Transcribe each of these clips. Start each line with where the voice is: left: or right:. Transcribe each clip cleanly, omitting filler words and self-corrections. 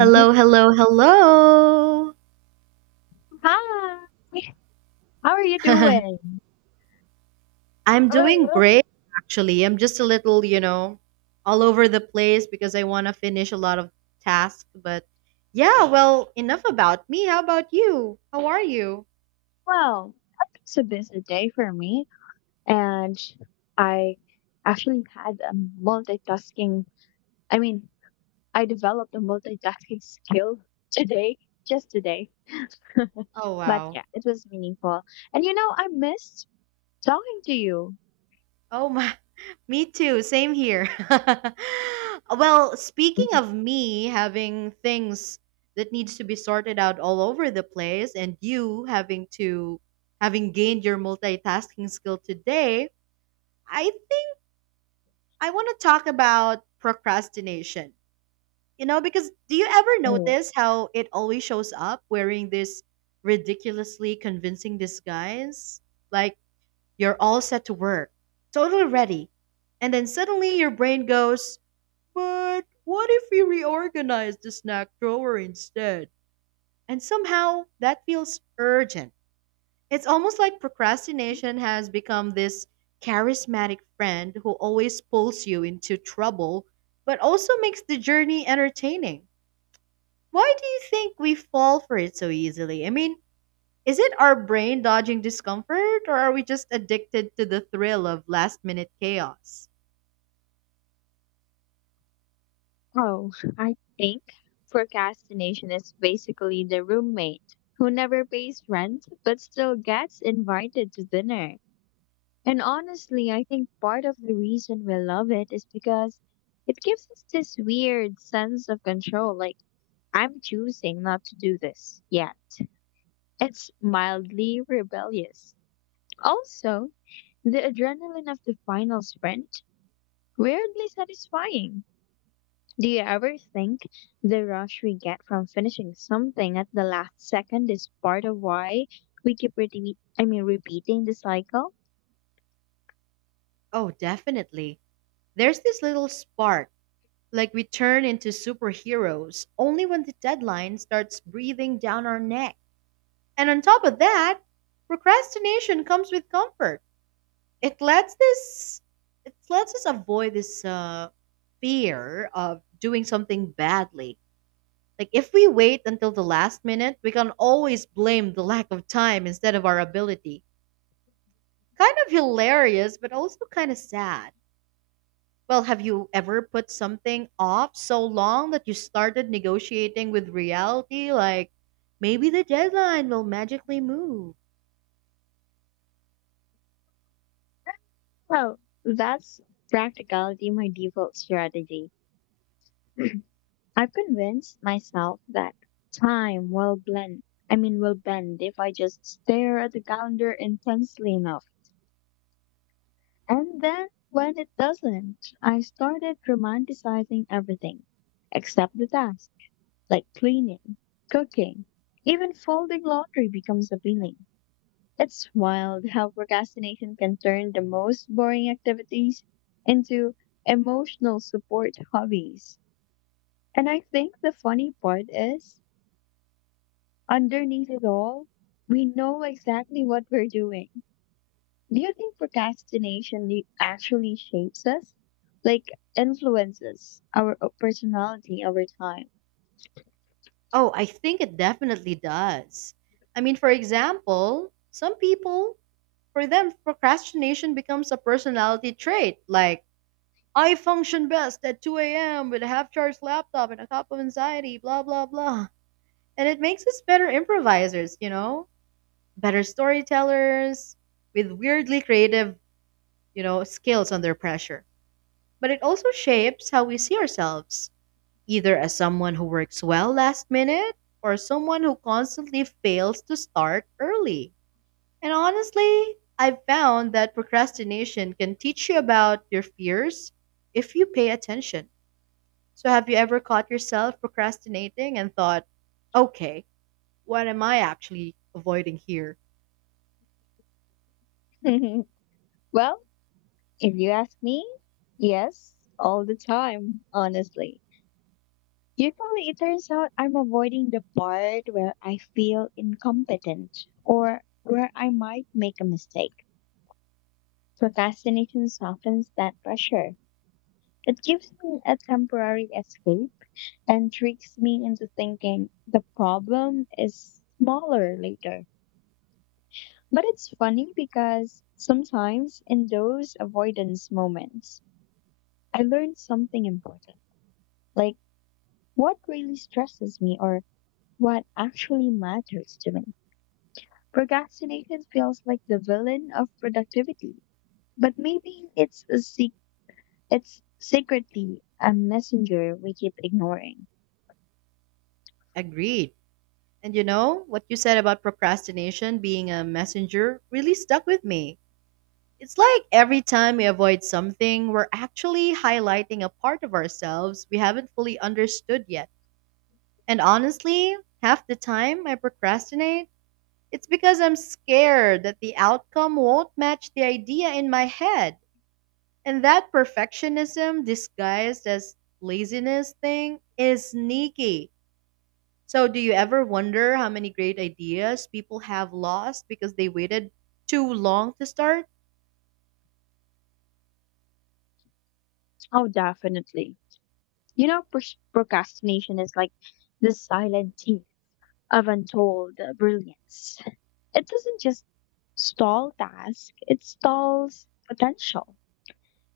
right: Hello, hello, hello.
left: Hi, how are you doing?
right: I'm doing
left: Uh,
right: great, actually. I'm just a little, all over the place because I want to finish a lot of tasks. But yeah, well, enough about me. How about you? How are you?
left: well, it's a busy day for me, and I actually had a multitasking. I mean, I developed a multitasking skill today, just today.
right: Oh,
left: But
right: wow.
left: yeah, it was meaningful. And you know, I missed talking to you.
right: Oh, my. Me too. Same here. Well, speaking of me having things that needs to be sorted out all over the place and you having gained your multitasking skill today, I think I want to talk about procrastination. You know, because do you ever
left: Mhm.
right: notice how it always shows up wearing this ridiculously convincing disguise? Like, you're all set to work, totally ready. And then suddenly your brain goes, but what if we reorganize the snack drawer instead? And somehow that feels urgent. It's almost like procrastination has become this charismatic friend who always pulls you into trouble, but also makes the journey entertaining. Why do you think we fall for it so easily? I mean, is it our brain dodging discomfort, or are we just addicted to the thrill of last minute chaos?
left: Oh, I think procrastination is basically the roommate who never pays rent but still gets invited to dinner. And honestly, I think part of the reason we love it is because it gives us this weird sense of control. Like, I'm choosing not to do this yet. It's mildly rebellious. Also, the adrenaline of the final sprint, weirdly satisfying. Do you ever think the rush we get from finishing something at the last second is part of why we keep repeating the cycle?
right: Oh, definitely. There's this little spark, like we turn into superheroes only when the deadline starts breathing down our neck. And on top of that, procrastination comes with comfort. It lets this it lets us avoid this fear of doing something badly. Like, if we wait until the last minute, we can always blame the lack of time instead of our ability. Kind of hilarious, but also kind of sad. Well, have you ever put something off so long that you started negotiating with reality, like maybe the deadline will magically move?
left: Well, that's practicality my default strategy. I've convinced myself that time will bend if I just stare at the calendar intensely enough. And then when it doesn't, I started romanticizing everything except the task. Like cleaning, cooking, even folding laundry becomes appealing. It's wild how procrastination can turn the most boring activities into emotional support hobbies. And I think the funny part is, underneath it all, we know exactly what we're doing. Do you think procrastination actually shapes us? Like, influences our personality over time?
right: Oh, I think it definitely does. I mean, for example, some people, for them, procrastination becomes a personality trait. Like, I function best at 2 a.m. with a half charged laptop and a cup of anxiety, blah, blah, blah. And it makes us better improvisers, you know? Better storytellers with weirdly creative, skills under pressure. But it also shapes how we see ourselves either as someone who works well last minute or someone who constantly fails to start early. And honestly, I've found that procrastination can teach you about your fears if you pay attention. So, have you ever caught yourself procrastinating and thought, okay, what am I actually avoiding here?
left: Well, if you ask me, yes, all the time, honestly. Usually it turns out I'm avoiding the part where I feel incompetent or where I might make a mistake. Procrastination softens that pressure. It gives me a temporary escape and tricks me into thinking the problem is smaller later. But it's funny because sometimes in those avoidance moments, I learn something important. Like, what really stresses me or what actually matters to me. Procrastination feels like the villain of productivity, but maybe it's secretly a messenger we keep ignoring.
right: Agreed. And you know, what you said about procrastination being a messenger really stuck with me. It's like every time we avoid something, we're actually highlighting a part of ourselves we haven't fully understood yet. And honestly, half the time I procrastinate, it's because I'm scared that the outcome won't match the idea in my head. And that perfectionism disguised as laziness thing is sneaky. So, do you ever wonder how many great ideas people have lost because they waited too long to start?
left: Oh, definitely. You know, procrastination is like the silent thief of untold brilliance. It doesn't just stall tasks, it stalls potential.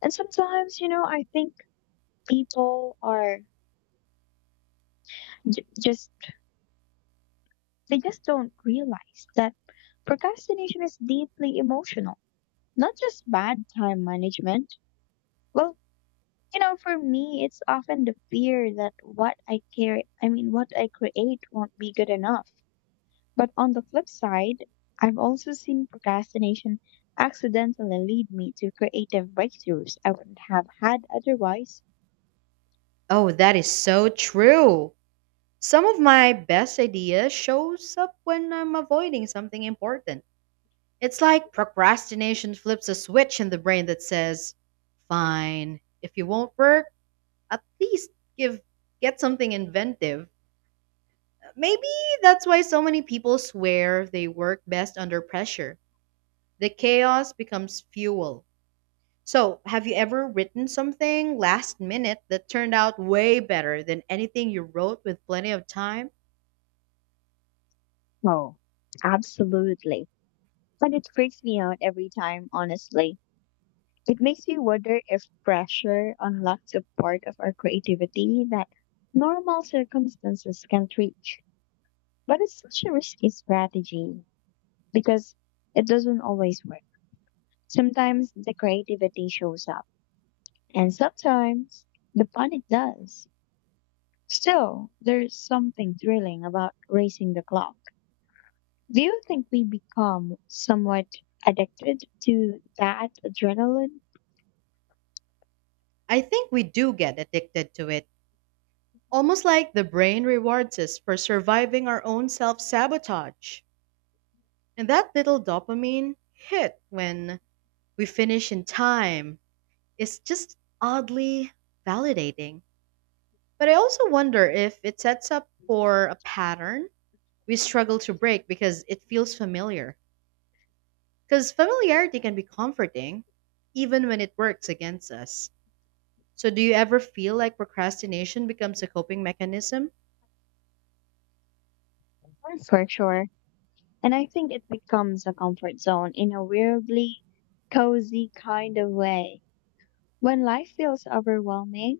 left: And sometimes, you know, I think people are j- just, they just don't realize that procrastination is deeply emotional, not just bad time management. Well, you know, for me, it's often the fear that what I care, I mean, what I create won't be good enough. But on the flip side, I've also seen procrastination accidentally lead me to creative breakthroughs I wouldn't have had otherwise.
right: Oh, that is so true. Some of my best ideas shows up when I'm avoiding something important. It's like procrastination flips a switch in the brain that says, "Fine, if you won't work, at least give get something inventive." Maybe that's why so many people swear they work best under pressure. The chaos becomes fuel. So, have you ever written something last minute that turned out way better than anything you wrote with plenty of time?
left: Oh, absolutely. And it freaks me out every time, honestly. It makes me wonder if pressure unlocks a part of our creativity that normal circumstances can't reach. But it's such a risky strategy because it doesn't always work. Sometimes the creativity shows up. And sometimes the panic does. Still, there's something thrilling about racing the clock. Do you think we become somewhat addicted to that adrenaline?
right: I think we do get addicted to it, almost like the brain rewards us for surviving our own self sabotage. And that little dopamine hit when we finish in time is just oddly validating. But I also wonder if it sets up for a pattern we struggle to break because it feels familiar. Because familiarity can be comforting, even when it works against us. So, do you ever feel like procrastination becomes a coping mechanism?
left: For sure. And I think it becomes a comfort zone in a weirdly cozy kind of way. When life feels overwhelming,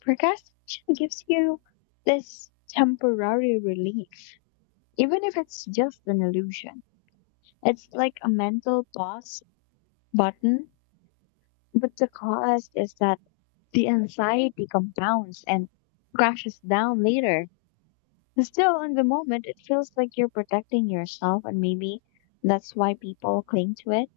left: procrastination gives you this temporary relief, even if it's just an illusion. It's like a mental pause button, but the cost is that the anxiety compounds and crashes down later. Still, in the moment, it feels like you're protecting yourself, and maybe that's why people cling to it.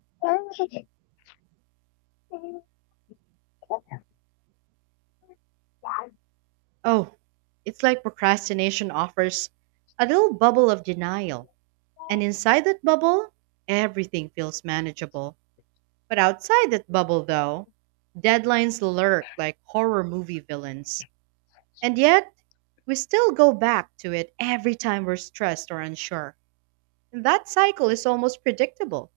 right: Oh, it's like procrastination offers a little bubble of denial. And inside that bubble, everything feels manageable. But outside that bubble, though, deadlines lurk like horror movie villains. And yet, we still go back to it every time we're stressed or unsure. And that cycle is almost predictable.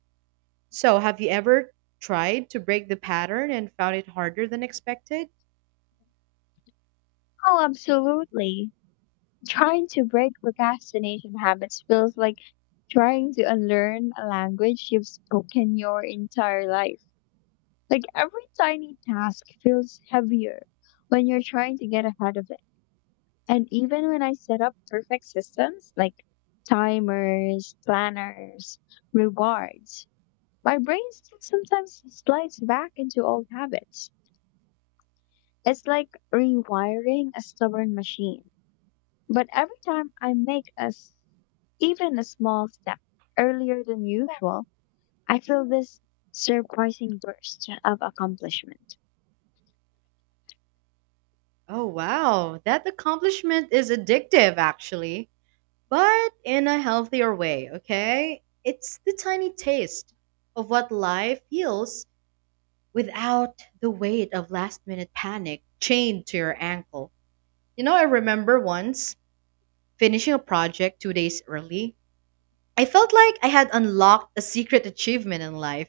right: So, have you ever tried to break the pattern and found it harder than expected?
left: Oh, absolutely. Trying to break procrastination habits feels like trying to unlearn a language you've spoken your entire life. Like every tiny task feels heavier when you're trying to get ahead of it. And even when I set up perfect systems like timers, planners, rewards, my brain still sometimes slides back into old habits. It's like rewiring a stubborn machine. But every time I even a small step earlier than usual, I feel this surprising burst of accomplishment.
right: Oh, wow. That accomplishment is addictive, actually, but in a healthier way, okay? It's the tiny taste of what life heals without the weight of last minute panic chained to your ankle. You know, I remember once finishing a project 2 days early. I felt like I had unlocked a secret achievement in life.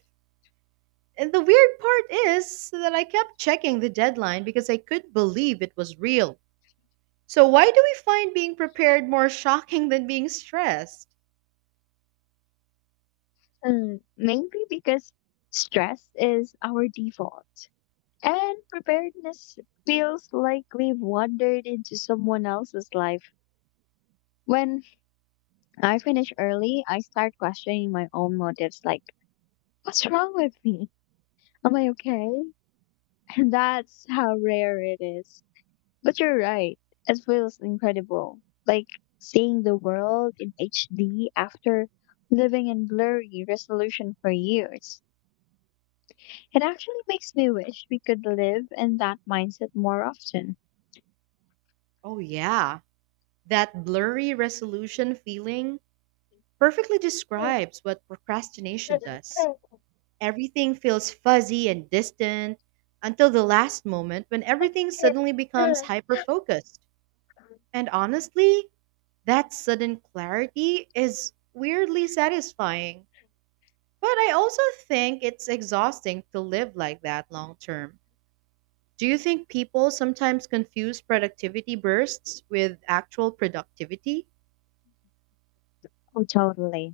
right: And the weird part is that I kept checking the deadline because I couldn't believe it was real. So, why do we find being prepared more shocking than being stressed?
left: Hmm, maybe because stress is our default, and preparedness feels like we've wandered into someone else's life. When I finish early, I start questioning my own motives like, what's wrong with me? Am I okay? And that's how rare it is. But you're right. It feels incredible. Like seeing the world in HD after living in blurry resolution for years. It actually makes me wish we could live in that mindset more often.
right: Oh, yeah. That blurry resolution feeling perfectly describes what procrastination does. Everything feels fuzzy and distant until the last moment when everything
left: Yeah.
right: suddenly becomes hyper focused. And honestly, that sudden clarity is weirdly satisfying. But I also think it's exhausting to live like that long term. Do you think people sometimes confuse productivity bursts with actual productivity?
left: Oh, totally.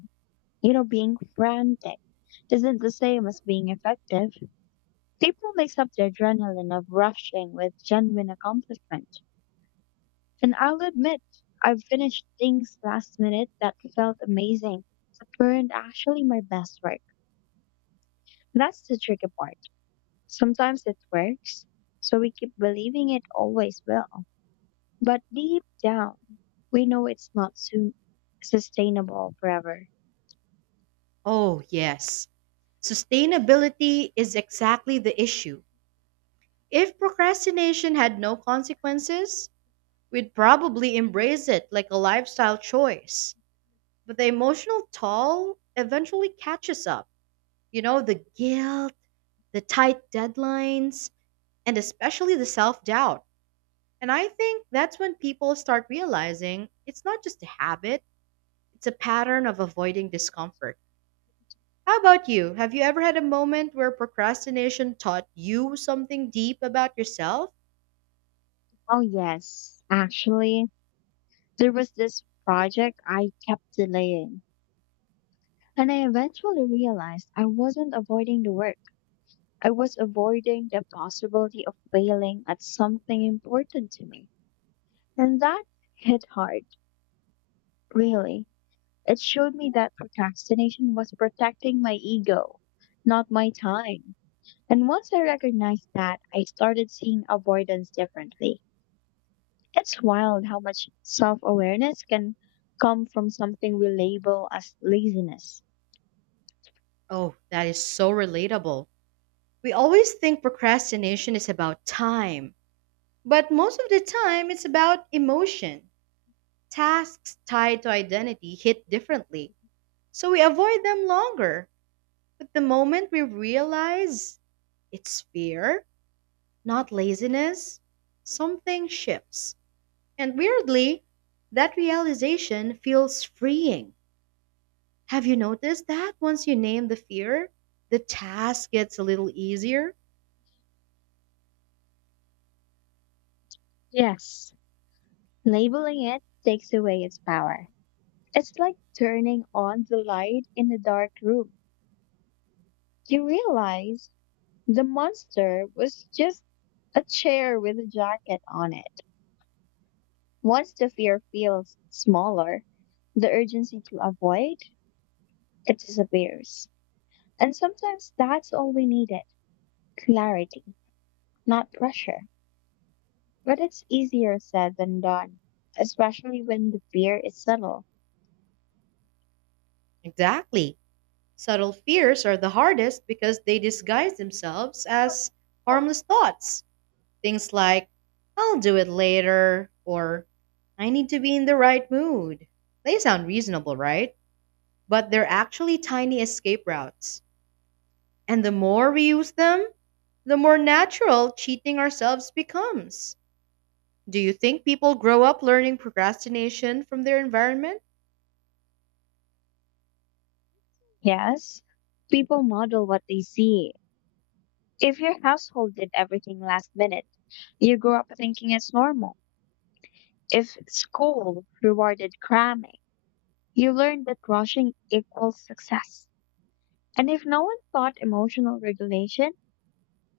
left: You know, being frantic isn't the same as being effective. People mix up the adrenaline of rushing with genuine accomplishment. And I'll admit, I've finished things last minute that felt amazing, but weren't actually my best work. That's the tricky part. Sometimes it works, so we keep believing it always will. But deep down, we know it's not sustainable forever.
right: Oh, yes. Sustainability is exactly the issue. If procrastination had no consequences, we'd probably embrace it like a lifestyle choice. But the emotional toll eventually catches up. You know, the guilt, the tight deadlines, and especially the self doubt. And I think that's when people start realizing it's not just a habit, it's a pattern of avoiding discomfort. How about you? Have you ever had a moment where procrastination taught you something deep about yourself?
left: Oh, yes. Actually, there was this project I kept delaying, and I eventually realized I wasn't avoiding the work. I was avoiding the possibility of failing at something important to me. And that hit hard, really. It showed me that procrastination was protecting my ego, not my time. And once I recognized that, I started seeing avoidance differently. It's wild how much self awareness can come from something we label as laziness.
right: Oh, that is so relatable. We always think procrastination is about time, but most of the time it's about emotion. Tasks tied to identity hit differently, so we avoid them longer. But the moment we realize it's fear, not laziness, something shifts. And weirdly, that realization feels freeing. Have you noticed that once you name the fear, the task gets a little easier?
left: Yes, labeling it takes away its power. It's like turning on the light in a dark room. You realize the monster was just a chair with a jacket on it. Once the fear feels smaller, the urgency to avoid it disappears. And sometimes that's all we needed, clarity, not pressure. But it's easier said than done, especially when the fear is subtle.
right: Exactly. Subtle fears are the hardest because they disguise themselves as harmless thoughts. Things like, I'll do it later, or I need to be in the right mood. They sound reasonable, right? But they're actually tiny escape routes. And the more we use them, the more natural cheating ourselves becomes. Do you think people grow up learning procrastination from their environment?
left: Yes, people model what they see. If your household did everything last minute, you grew up thinking it's normal. If school rewarded cramming, you learned that rushing equals success. And if no one taught emotional regulation,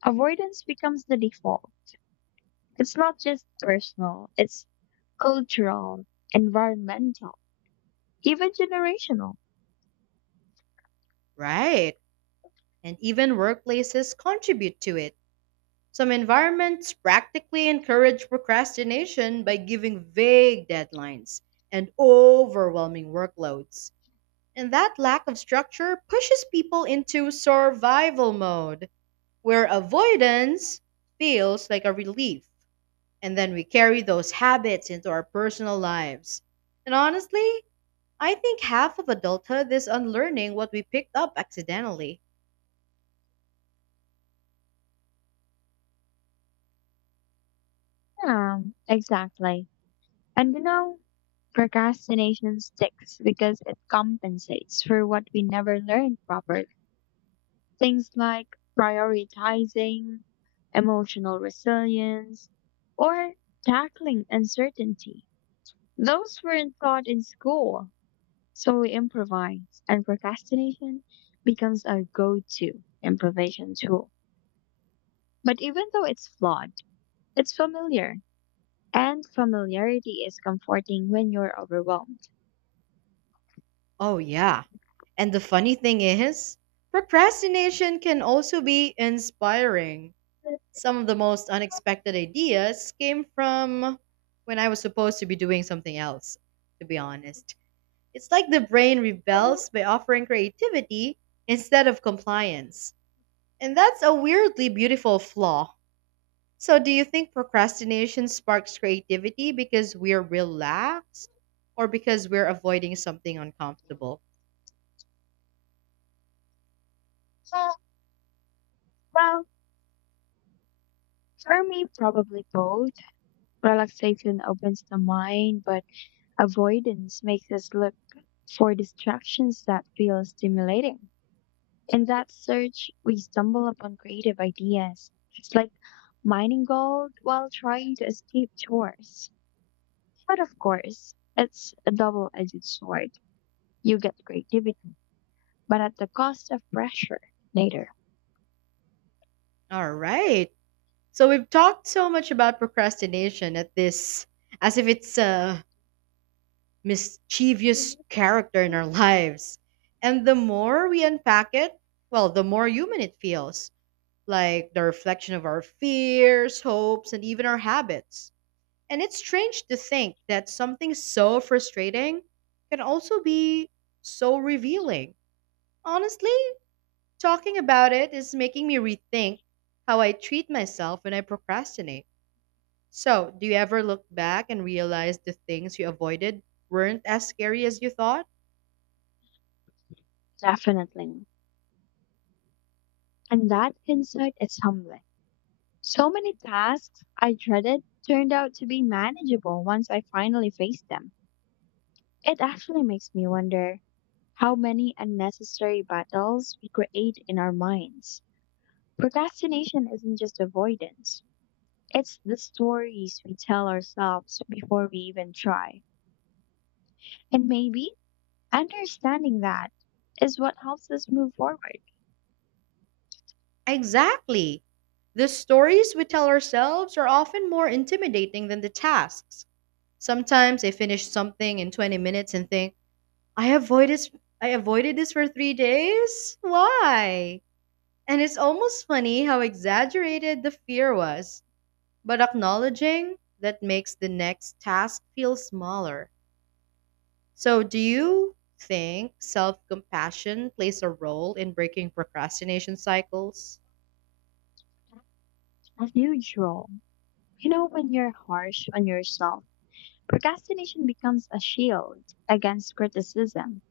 left: avoidance becomes the default. It's not just personal, it's cultural, environmental, even generational.
right: Right. And even workplaces contribute to it. Some environments practically encourage procrastination by giving vague deadlines and overwhelming workloads. And that lack of structure pushes people into survival mode, where avoidance feels like a relief. And then we carry those habits into our personal lives. And honestly, I think half of adulthood is unlearning what we picked up accidentally.
left: Exactly. And you know, procrastination sticks because it compensates for what we never learned properly. Things like prioritizing emotional resilience or tackling uncertainty. Those weren't taught in school. So we improvise, and procrastination becomes our go to improvisation tool. But even though it's flawed, it's familiar, and familiarity is comforting when you're overwhelmed.
right: Oh, yeah. And the funny thing is, procrastination can also be inspiring. Some of the most unexpected ideas came from when I was supposed to be doing something else, to be honest. It's like the brain rebels by offering creativity instead of compliance. And that's a weirdly beautiful flaw. So, do you think procrastination sparks creativity because we're relaxed or because we're avoiding something uncomfortable?
left: Well, for me, probably both. Relaxation opens the mind, but avoidance makes us look for distractions that feel stimulating. In that search, we stumble upon creative ideas. It's like mining gold while trying to escape chores. But of course, it's a double edged sword. You get creativity, but at the cost of pressure later.
right: All right. So, we've talked so much about procrastination at this as if it's a mischievous character in our lives. And the more we unpack it, well, the more human it feels, like the reflection of our fears, hopes, and even our habits. And it's strange to think that something so frustrating can also be so revealing. Honestly, talking about it is making me rethink how I treat myself when I procrastinate. So, do you ever look back and realize the things you avoided weren't as scary as you thought?
left: Definitely. And that insight is humbling. So many tasks I dreaded turned out to be manageable once I finally faced them. It actually makes me wonder how many unnecessary battles we create in our minds. Procrastination isn't just avoidance, it's the stories we tell ourselves before we even try. And maybe understanding that is what helps us move forward
right: Exactly. The stories we tell ourselves are often more intimidating than the tasks. Sometimes I finish something in 20 minutes and think, I avoided I avoided this for 3 days? Why? And it's almost funny how exaggerated the fear was, but acknowledging that makes the next task feel smaller. So, do you think self-compassion plays a role in breaking procrastination cycles?
left: as usual. You know, when you're harsh on yourself, procrastination becomes a shield against criticism.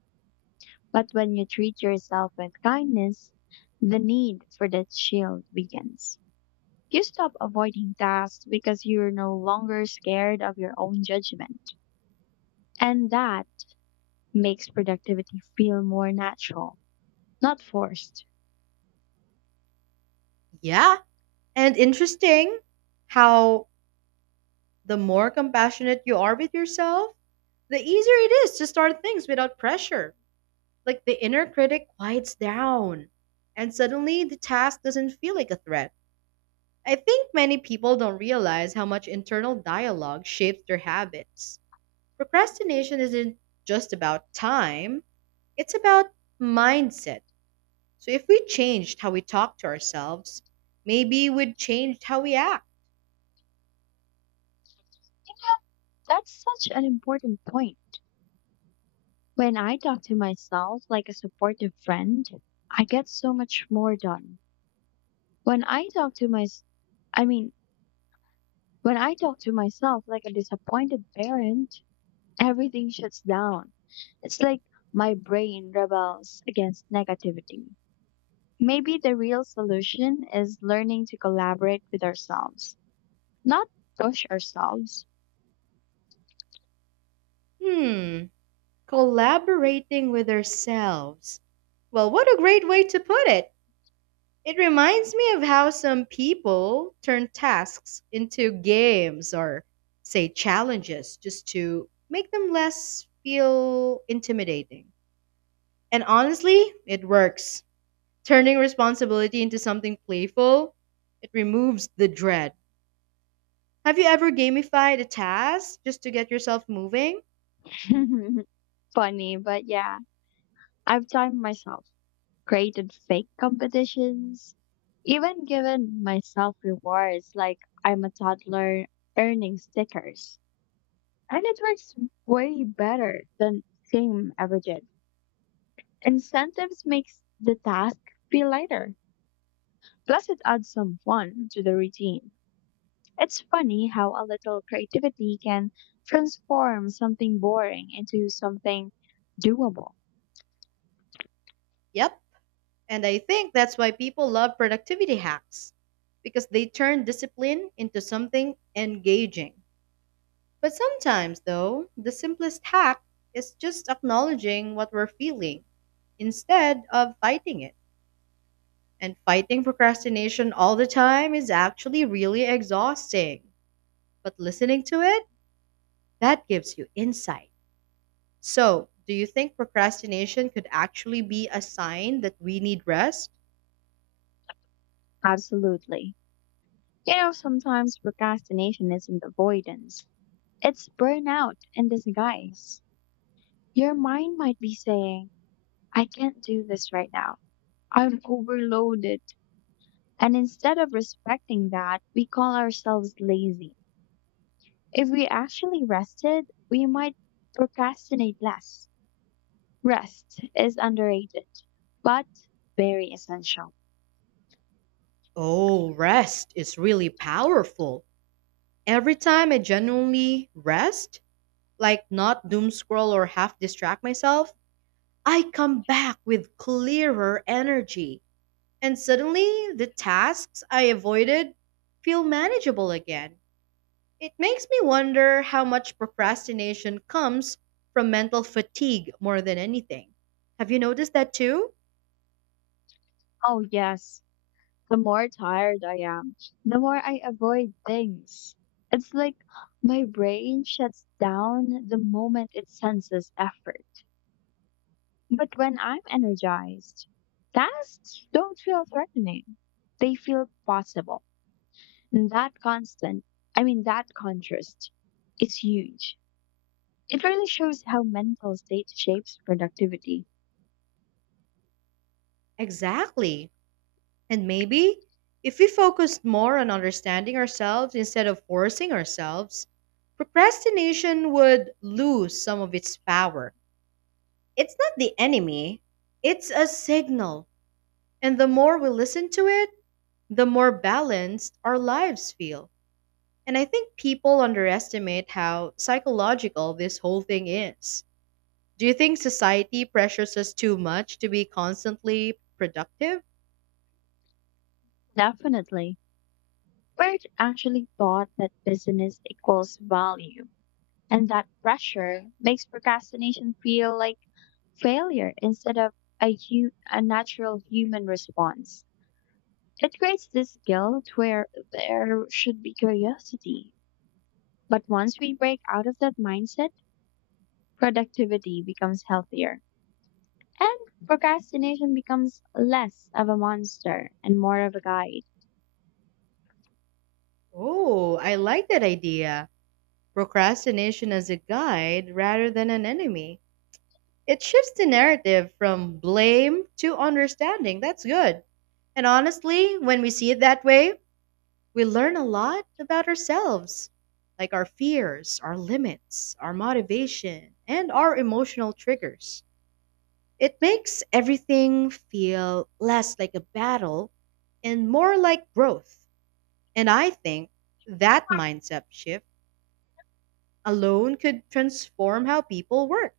left: But when you treat yourself with kindness, the need for that shield weakens. You stop avoiding tasks because you're no longer scared of your own judgment. And that makes productivity feel more natural, not forced.
right: Yeah. And interesting how the more compassionate you are with yourself, the easier it is to start things without pressure. Like, the inner critic quiets down, and suddenly the task doesn't feel like a threat. I think many people don't realize how much internal dialogue shapes their habits. Procrastination isn't just about time, it's about mindset. So, if we changed how we talk to ourselves, maybe we'd change how we act.
left: That's such an important point. When I talk to myself like a supportive friend, I get so much more done. When I talk to my, I mean, when I talk to myself like a disappointed parent, everything shuts down. It's like my brain rebels against negativity. Maybe the real solution is learning to collaborate with ourselves, not push ourselves.
right: Hmm, collaborating with ourselves. Well, what a great way to put it! It reminds me of how some people turn tasks into games or, say, challenges just to make them less feel intimidating. And honestly, it works. Turning responsibility into something playful, it removes the dread. Have you ever gamified a task just to get yourself moving?
left: Funny, but yeah, I've timed myself, created fake competitions, even given myself rewards like I'm a toddler earning stickers. And it works way better than fame ever did. Incentives makes the task feel lighter. Plus, it adds some fun to the routine. It's funny how a little creativity can transform something boring into something doable.
right: Yep. And I think that's why people love productivity hacks because they turn discipline into something engaging. But sometimes, though, the simplest hack is just acknowledging what we're feeling instead of fighting it. And fighting procrastination all the time is actually really exhausting. But listening to it, that gives you insight. So, do you think procrastination could actually be a sign that we need rest?
left: Absolutely. You know, sometimes procrastination isn't avoidance, it's burnout in disguise. Your mind might be saying, I can't do this right now. I'm overloaded. And instead of respecting that, we call ourselves lazy. If we actually rested, we might procrastinate less. Rest is underrated, but very essential.
right: Oh, rest is really powerful. Every time I genuinely rest, like not doom scroll or half distract myself, I come back with clearer energy, and suddenly the tasks I avoided feel manageable again. It makes me wonder how much procrastination comes from mental fatigue more than anything. Have you noticed that too?
left: Oh, yes. The more tired I am, the more I avoid things. It's like my brain shuts down the moment it senses effort. But when I'm energized, tasks don't feel threatening. They feel possible. And that constant, I mean, that contrast is huge. It really shows how mental state shapes productivity.
right: Exactly. And maybe if we focused more on understanding ourselves instead of forcing ourselves, procrastination would lose some of its power. It's not the enemy, it's a signal. And the more we listen to it, the more balanced our lives feel. And I think people underestimate how psychological this whole thing is. Do you think society pressures us too much to be constantly productive?
left: Definitely. Bird actually thought that business equals value, and that pressure makes procrastination feel like failure instead of a natural human response. It creates this guilt where there should be curiosity. But once we break out of that mindset, productivity becomes healthier. And procrastination becomes less of a monster and more of a guide.
right: Oh, I like that idea. Procrastination as a guide rather than an enemy. It shifts the narrative from blame to understanding. That's good. And honestly, when we see it that way, we learn a lot about ourselves, like our fears, our limits, our motivation, and our emotional triggers. It makes everything feel less like a battle and more like growth. And I think that mindset shift alone could transform how people work.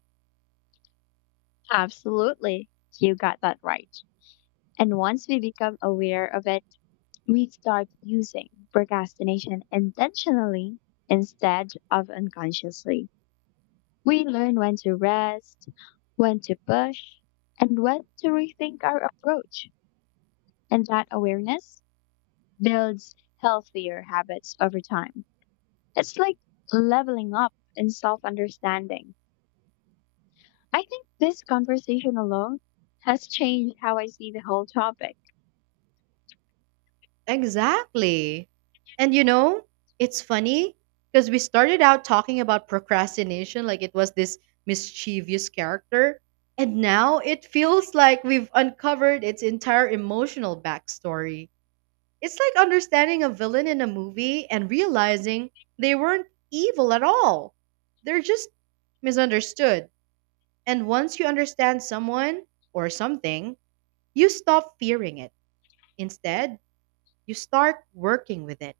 left: Absolutely. You got that right. And once we become aware of it, we start using procrastination intentionally instead of unconsciously. We learn when to rest, when to push, and when to rethink our approach. And that awareness builds healthier habits over time. It's like leveling up in self understanding. I think this conversation alone has changed how I see the whole topic.
right: Exactly. And you know, it's funny because we started out talking about procrastination like it was this mischievous character. And now it feels like we've uncovered its entire emotional backstory. It's like understanding a villain in a movie and realizing they weren't evil at all. They're just misunderstood. And once you understand someone or something, you stop fearing it. Instead, you start working with it.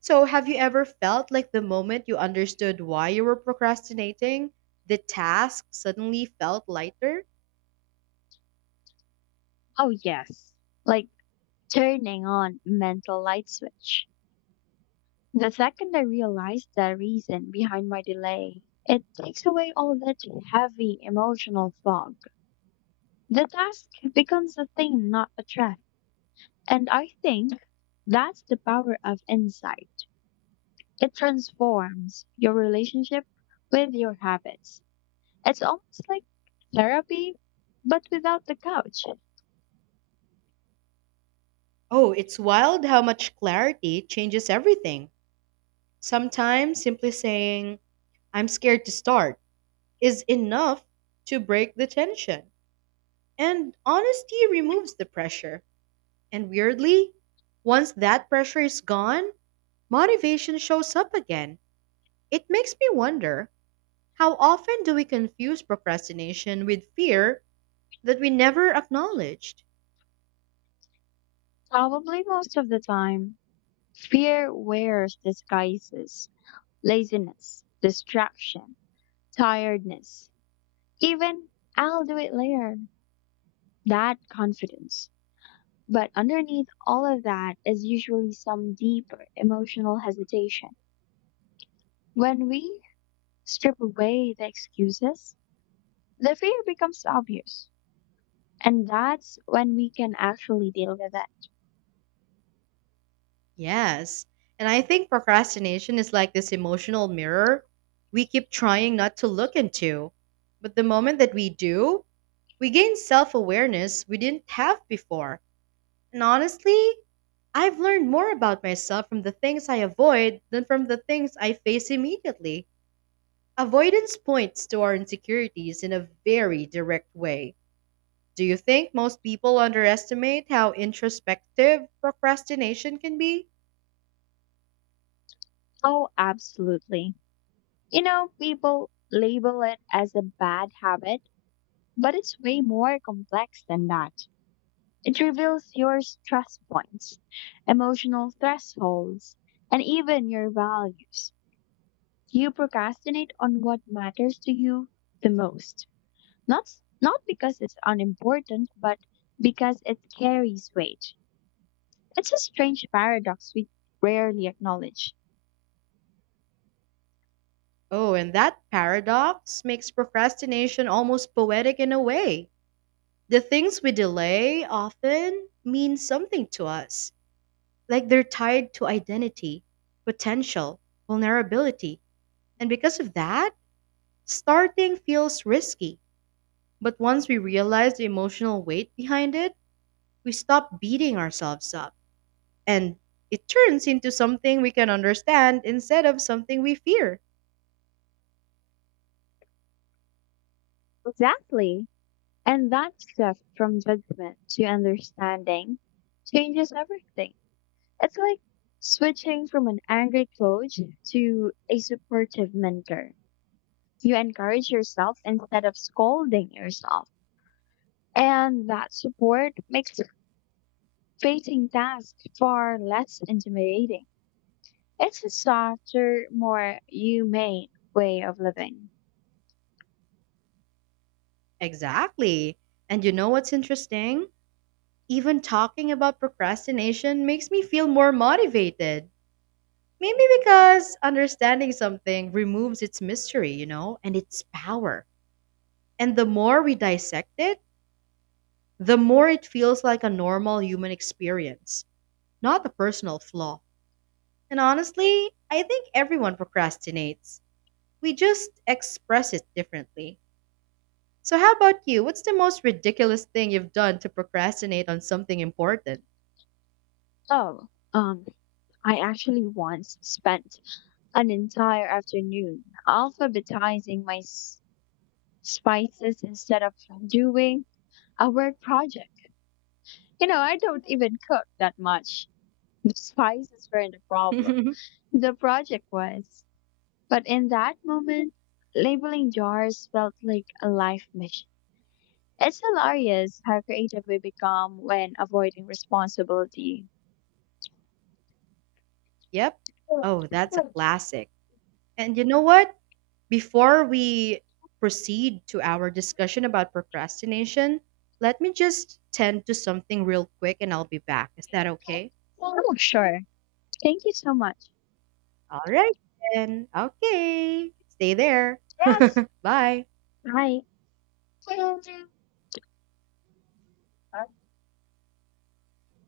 right: So, have you ever felt like the moment you understood why you were procrastinating, the task suddenly felt lighter?
left: Oh, yes. Like turning on mental light switch. The second I realized the reason behind my delay, it takes away all that heavy emotional fog. The task becomes a thing, not a threat. And I think that's the power of insight. It transforms your relationship with your habits. It's almost like therapy, but without the couch.
right: Oh, it's wild how much clarity changes everything. Sometimes simply saying, I'm scared to start, is enough to break the tension. And honesty removes the pressure. And weirdly, once that pressure is gone, motivation shows up again. It makes me wonder, how often do we confuse procrastination with fear that we never acknowledged.
left: Probably most of the time, fear wears disguises, laziness, distraction, tiredness. Even I'll do it later. That confidence. But underneath all of that is usually some deeper emotional hesitation. When we strip away the excuses, the fear becomes obvious. And that's when we can actually deal with it.
right: Yes. And I think procrastination is like this emotional mirror we keep trying not to look into. But the moment that we do, we gain self awareness we didn't have before. And honestly, I've learned more about myself from the things I avoid than from the things I face immediately. Avoidance points to our insecurities in a very direct way. Do you think most people underestimate how introspective procrastination can be?
left: Oh, absolutely. You know, people label it as a bad habit, but it's way more complex than that. It reveals your stress points, emotional thresholds, and even your values. You procrastinate on what matters to you the most. Not Not because it's unimportant, but because it carries weight. It's a strange paradox we rarely acknowledge.
right: Oh, and that paradox makes procrastination almost poetic in a way. The things we delay often mean something to us, like they're tied to identity, potential, vulnerability. And because of that, starting feels risky. But once we realize the emotional weight behind it, we stop beating ourselves up. And it turns into something we can understand instead of something we fear.
left: Exactly. And that shift from judgment to understanding changes everything. It's like switching from an angry coach to a supportive mentor. You encourage yourself instead of scolding yourself. And that support makes facing tasks far less intimidating. It's a softer, more humane way of living.
right: Exactly. And what's interesting? Even talking about procrastination makes me feel more motivated. Maybe because understanding something removes its mystery, and its power. And the more we dissect it, the more it feels like a normal human experience, not a personal flaw. And honestly, I think everyone procrastinates. We just express it differently. So, how about you? What's the most ridiculous thing you've done to procrastinate on something important?
left: Oh, um, I actually once spent an entire afternoon alphabetizing my spices instead of doing a work project. You know, I don't even cook that much. The spices weren't the problem. The project was. But in that moment, labeling jars felt like a life mission. It's hilarious how creative we become when avoiding responsibility.
right: Yep. Oh, that's a classic. And you know what? Before we proceed to our discussion about procrastination, let me just tend to something real quick and I'll be back. Is that okay?
left: Oh, sure. Thank you so much.
right: All right, then. Okay. Stay there.
left: Yes.
right: Bye.
left: Bye.